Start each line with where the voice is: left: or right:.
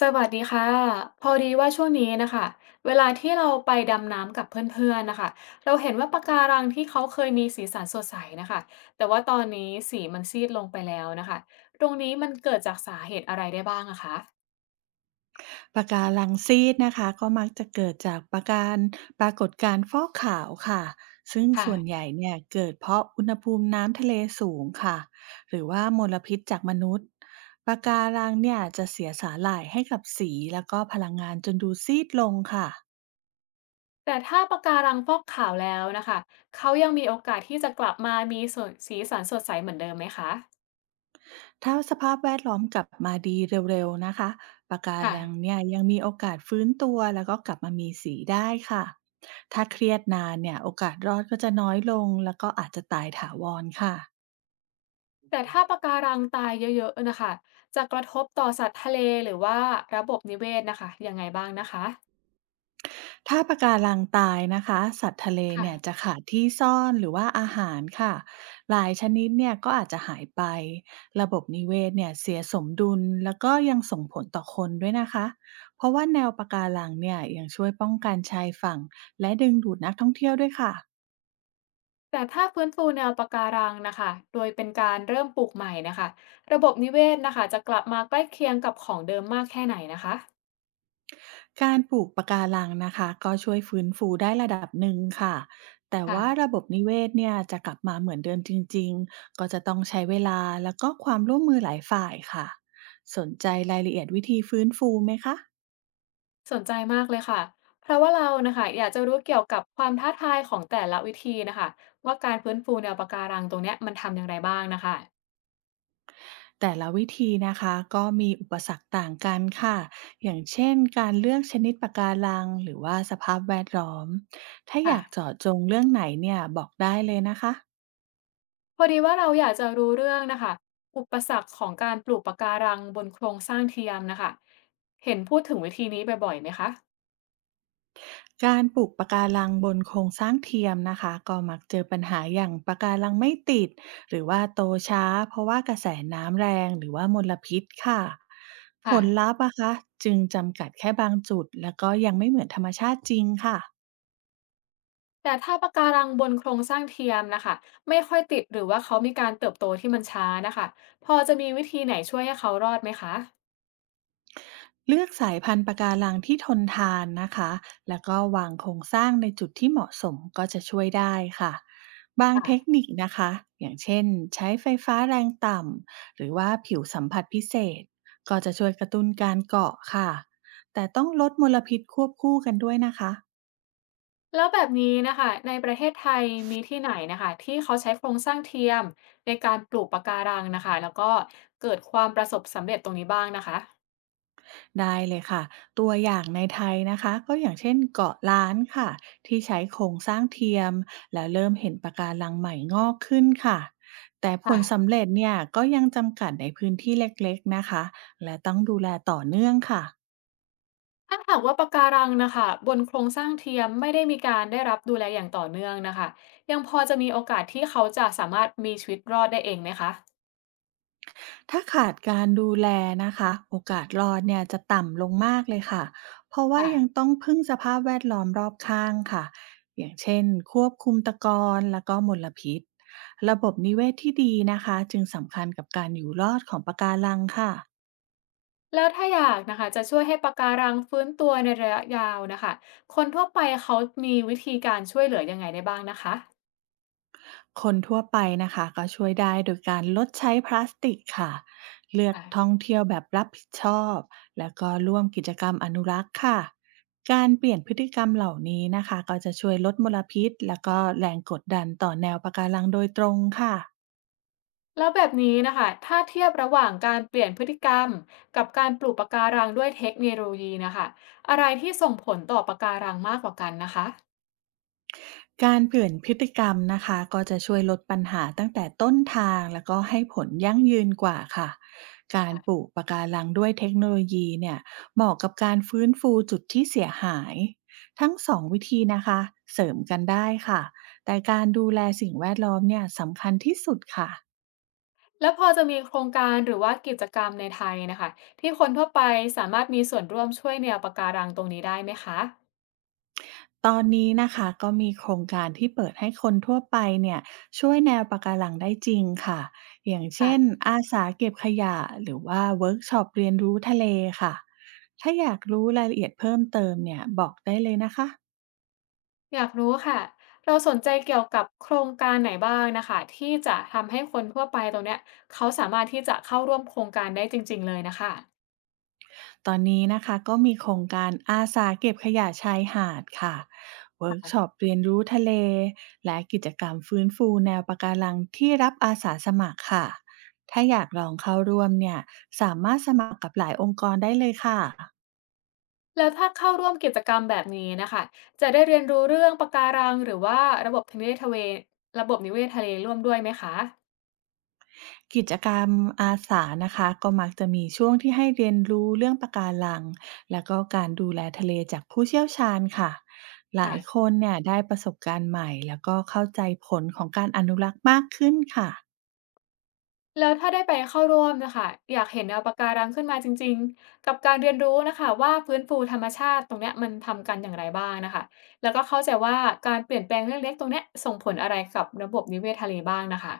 left: สวัสดีค่ะพอดีว่าช่วงนี้นะคะเวลาที่เราไปดำน้ำกับเพื่อนๆนะคะเราเห็นว่าปะการังที่เขาเคยมีสีสันสดใสนะคะแต่ว่าตอนนี้สีมันซีดลงไปแล้วนะคะตรงนี้มันเกิดจากสาเหตุอะไรได้บ้างอะคะ
right: ปะการังซีดนะคะก็มักจะเกิดจากปรากฏการณ์ฟอกขาวค่ะซึ่ง
left: ค่ะ
right: ส่วนใหญ่เนี่ยเกิดเพราะอุณหภูมิน้ำทะเลสูงค่ะหรือว่ามลพิษจากมนุษย์ปะการังเนี่ยจะเสียสาหร่ายให้กับสีแล้วก็พลังงานจนดูซีดลงค่ะ
left: แต่ถ้าปะการังฟอกขาวแล้วนะคะเขายังมีโอกาสที่จะกลับมามีส่วนสีสันสดใสเหมือนเดิมไหมคะ
right: ถ้าสภาพแวดล้อมกลับมาดีเร็วๆนะคะปะการัง
left: ค่ะ
right: เนี่ยยังมีโอกาสฟื้นตัวแล้วก็กลับมามีสีได้ค่ะถ้าเครียดนานเนี่ยโอกาสรอดก็จะน้อยลงแล้วก็อาจจะตายถาวรค่ะ
left: แต่ถ้าปะการังตายเยอะๆนะคะจะกระทบต่อสัตว์ทะเลหรือว่าระบบนิเวศนะคะยังไงบ้างนะคะ
right: ถ้าปะการังตายนะคะสัตว์ทะเลเนี่ย
left: ค่ะ
right: จะขาดที่ซ่อนหรือว่าอาหารค่ะหลายชนิดเนี่ยก็อาจจะหายไประบบนิเวศเนี่ยเสียสมดุลแล้วก็ยังส่งผลต่อคนด้วยนะคะเพราะว่าแนวปะการังเนี่ยยังช่วยป้องกันชายฝั่งและดึงดูดนักท่องเที่ยวด้วยค่ะ
left: แต่ถ้าฟื้นฟูแนวปะการังนะคะโดยเป็นการเริ่มปลูกใหม่นะคะระบบนิเวศนะคะจะกลับมาใกล้เคียงกับของเดิมมากแค่ไหนนะคะ
right: การปลูกปะการังนะคะก็ช่วยฟื้นฟูได้ระดับหนึ่งค่ะแต่ว่าระ
left: ค่ะ
right: บบนิเวศเนี่ยจะกลับมาเหมือนเดิมจริงๆก็จะต้องใช้เวลาแล้วก็ความร่วมมือหลายฝ่ายค่ะสนใจรายละเอียดวิธีฟื้นฟูไหมคะ
left: สนใจมากเลยค่ะ เพราะว่าเรานะคะอยากจะรู้เกี่ยวกับความท้าทายของแต่ละวิธีนะคะว่าการฟื้นฟูแนวปะการังตรงเนี้ยมันทำอย่างไรบ้างนะคะ
right: แต่ละวิธีนะคะก็มีอุปสรรคต่างกันค่ะอย่างเช่นการเลือกชนิดปะการังหรือว่าสภาพแวดล้อมถ้าอยาก
left: ค่ะ
right: เจาะจงเรื่องไหนเนี่ยบอกได้เลยนะคะ
left: พอดีว่าเราอยากจะรู้เรื่องนะคะอุปสรรคของการปลูกปะการังบนโครงสร้างเทียมนะคะเห็นพูดถึงวิธีนี้บ่อยๆไหมคะ
right: การปลูกปะการังบนโครงสร้างเทียมนะคะก็มักเจอปัญหาอย่างปะการังไม่ติดหรือว่าโตช้าเพราะว่ากระแสน้ำแรงหรือว่ามลพิษค่ะผ
left: ค่ะ
right: ลลัพธ์นะคะจึงจำกัดแค่บางจุดแล้วก็ยังไม่เหมือนธรรมชาติจริงค่ะ
left: แต่ถ้าปะการังบนโครงสร้างเทียมนะคะไม่ค่อยติดหรือว่าเขามีการเติบโตที่มันช้านะคะพอจะมีวิธีไหนช่วยให้เขารอดไหมคะ
right: เลือกสายพันธุ์ปะการังที่ทนทานนะคะ แล้วก็วางโครงสร้างในจุดที่เหมาะสมก็จะช่วยได้ค่ะ บางเทค
left: ค่ะ
right: นิคนะคะ อย่างเช่นใช้ไฟฟ้าแรงต่ำ หรือว่าผิวสัมผัสพิเศษ ก็จะช่วยกระตุ้นการเกาะค่ะ แต่ต้องลดมลพิษควบคู่กันด้วยนะคะ
left: แล้วแบบนี้นะคะในประเทศไทยมีที่ไหนนะคะที่เขาใช้โครงสร้างเทียมในการปลูกปะการังนะคะแล้วก็เกิดความประสบสำเร็จตรงนี้บ้างนะคะ
right: ได้เลยค่ะตัวอย่างในไทยนะคะก็อย่างเช่นเกาะล้านค่ะที่ใช้โครงสร้างเทียมแล้วเริ่มเห็นปะการังใหม่งอกขึ้นค่ะแต่ผ
left: อ่ะ
right: ลสำเร็จเนี่ยก็ยังจำกัดในพื้นที่เล็กๆนะคะและต้องดูแลต่อเนื่องค่ะ
left: ถ้าหากว่าปะการังนะคะบนโครงสร้างเทียมไม่ได้มีการได้รับดูแลอย่างต่อเนื่องนะคะยังพอจะมีโอกาสที่เขาจะสามารถมีชีวิตรอดได้เองไหมคะ
right: ถ้าขาดการดูแลนะคะโอกาสรอดเนี่ยจะต่ำลงมากเลยค่ะ เพราะว่า
left: ค่ะ
right: ยังต้องพึ่งสภาพแวดล้อมรอบข้างค่ะ อย่างเช่นควบคุมตะกอนแล้วก็มลพิษระบบนิเวศที่ดีนะคะจึงสำคัญกับการอยู่รอดของปะการังค่ะ
left: แล้วถ้าอยากนะคะจะช่วยให้ปะการังฟื้นตัวในระยะยาวนะคะคนทั่วไปเขามีวิธีการช่วยเหลือยังไงได้บ้างนะคะ
right: คนทั่วไปนะคะก็ช่วยได้โดยการลดใช้พลาสติกค่ะเลือก
left: อ่ะ
right: ท่องเที่ยวแบบรับผิดชอบแล้วก็ร่วมกิจกรรมอนุรักษ์ค่ะการเปลี่ยนพฤติกรรมเหล่านี้นะคะก็จะช่วยลดมลพิษแล้วก็แรงกดดันต่อแนวปะการังโดยตรงค่ะ
left: แล้วแบบนี้นะคะถ้าเทียบระหว่างการเปลี่ยนพฤติกรรมกับการปลูกปะการังด้วยเทคโนโลยีนะคะอะไรที่ส่งผลต่อปะการังมากกว่ากันนะคะ
right: การเปลี่ยนพฤติกรรมนะคะก็จะช่วยลดปัญหาตั้งแต่ต้นทางแล้วก็ให้ผลยั่งยืนกว่าค่ะการปลูกปะการังด้วยเทคโนโลยีเนี่ยเหมาะกับการฟื้นฟูจุดที่เสียหายทั้งสองวิธีนะคะเสริมกันได้ค่ะแต่การดูแลสิ่งแวดล้อมเนี่ยสำคัญที่สุดค่ะ
left: แล้วพอจะมีโครงการหรือว่ากิจกรรมในไทยนะคะที่คนทั่วไปสามารถมีส่วนร่วมช่วยแนวปะการังตรงนี้ได้ไหมคะ
right: ตอนนี้นะคะก็มีโครงการที่เปิดให้คนทั่วไปเนี่ยช่วยแนวปะการังได้จริงค่ะอย่างเช่นอาสาเก็บขยะหรือว่าเวิร์กช็อปเรียนรู้ทะเลค่ะถ้าอยากรู้รายละเอียดเพิ่มเติมเนี่ยบอกได้เลยนะคะ
left: อยากรู้ค่ะ เราสนใจเกี่ยวกับโครงการไหนบ้างนะคะที่จะทำให้คนทั่วไปตรงเนี้ยเขาสามารถที่จะเข้าร่วมโครงการได้จริงๆเลยนะคะ
right: ตอนนี้นะคะก็มีโครงการอาสาเก็บขยะชายหาดค่ะเวิร์กช็อป
left: ค่ะ
right: เรียนรู้ทะเลและกิจกรรมฟื้นฟูแนวปะการังที่รับอาสาสมัครค่ะถ้าอยากลองเข้าร่วมเนี่ยสามารถสมัครกับหลายองค์กรได้เลยค่ะ
left: แล้วถ้าเข้าร่วมกิจกรรมแบบนี้นะคะจะได้เรียนรู้เรื่องปะการังหรือว่าระบบนิเนทะเลระบบนิเวศทะเลร่วมด้วยไหมคะ
right: กิจกรรมอาสานะคะก็มักจะมีช่วงที่ให้เรียนรู้เรื่องปะการังแล้วก็การดูแลทะเลจากผู้เชี่ยวชาญค่ะหลายค
left: ค่ะ
right: นเนี่ยได้ประสบการณ์ใหม่แล้วก็เข้าใจผลของการอนุรักษ์มากขึ้นค่ะ
left: แล้วถ้าได้ไปเข้าร่วมน่ะค่ะอยากเห็นเอาปะการังขึ้นมาจริงๆกับการเรียนรู้นะคะว่าฟื้นฟูธรรมชาติตรงเนี้ยมันทำกันอย่างไรบ้างนะคะแล้วก็เข้าใจว่าการเปลี่ยนแปลงเล็กๆตรงเนี้ยส่งผลอะไรกับระบบนิเวศทะเลบ้างนะคะ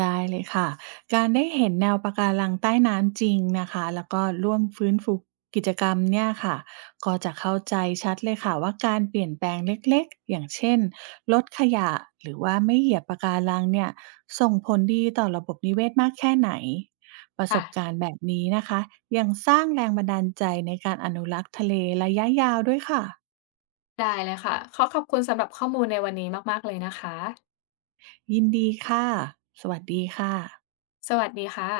right: ได้เลยค่ะการได้เห็นแนวปะการังใต้น้ำจริงนะคะแล้วก็ร่วมฟื้นฟูกิจกรรมเนี่ยค่ะก็จะเข้าใจชัดเลยค่ะว่าการเปลี่ยนแปลงเล็กๆ อย่างเช่นลดขยะหรือว่าไม่เหยียบปะการังเนี่ยส่งผลดีต่อระบบนิเวศมากแค่ไหนประส
left: ค่ะ
right: บการณ์แบบนี้นะคะยังสร้างแรงบันดาลใจในการอนุรักษ์ทะเลระยะยาวด้วยค่ะ
left: ได้เลยค่ะขอขอบคุณสำหรับข้อมูลในวันนี้มากๆเลยนะคะ
right: ยินดีค่ะ สวัสดีค่ะ
left: สวัสดีค่ะ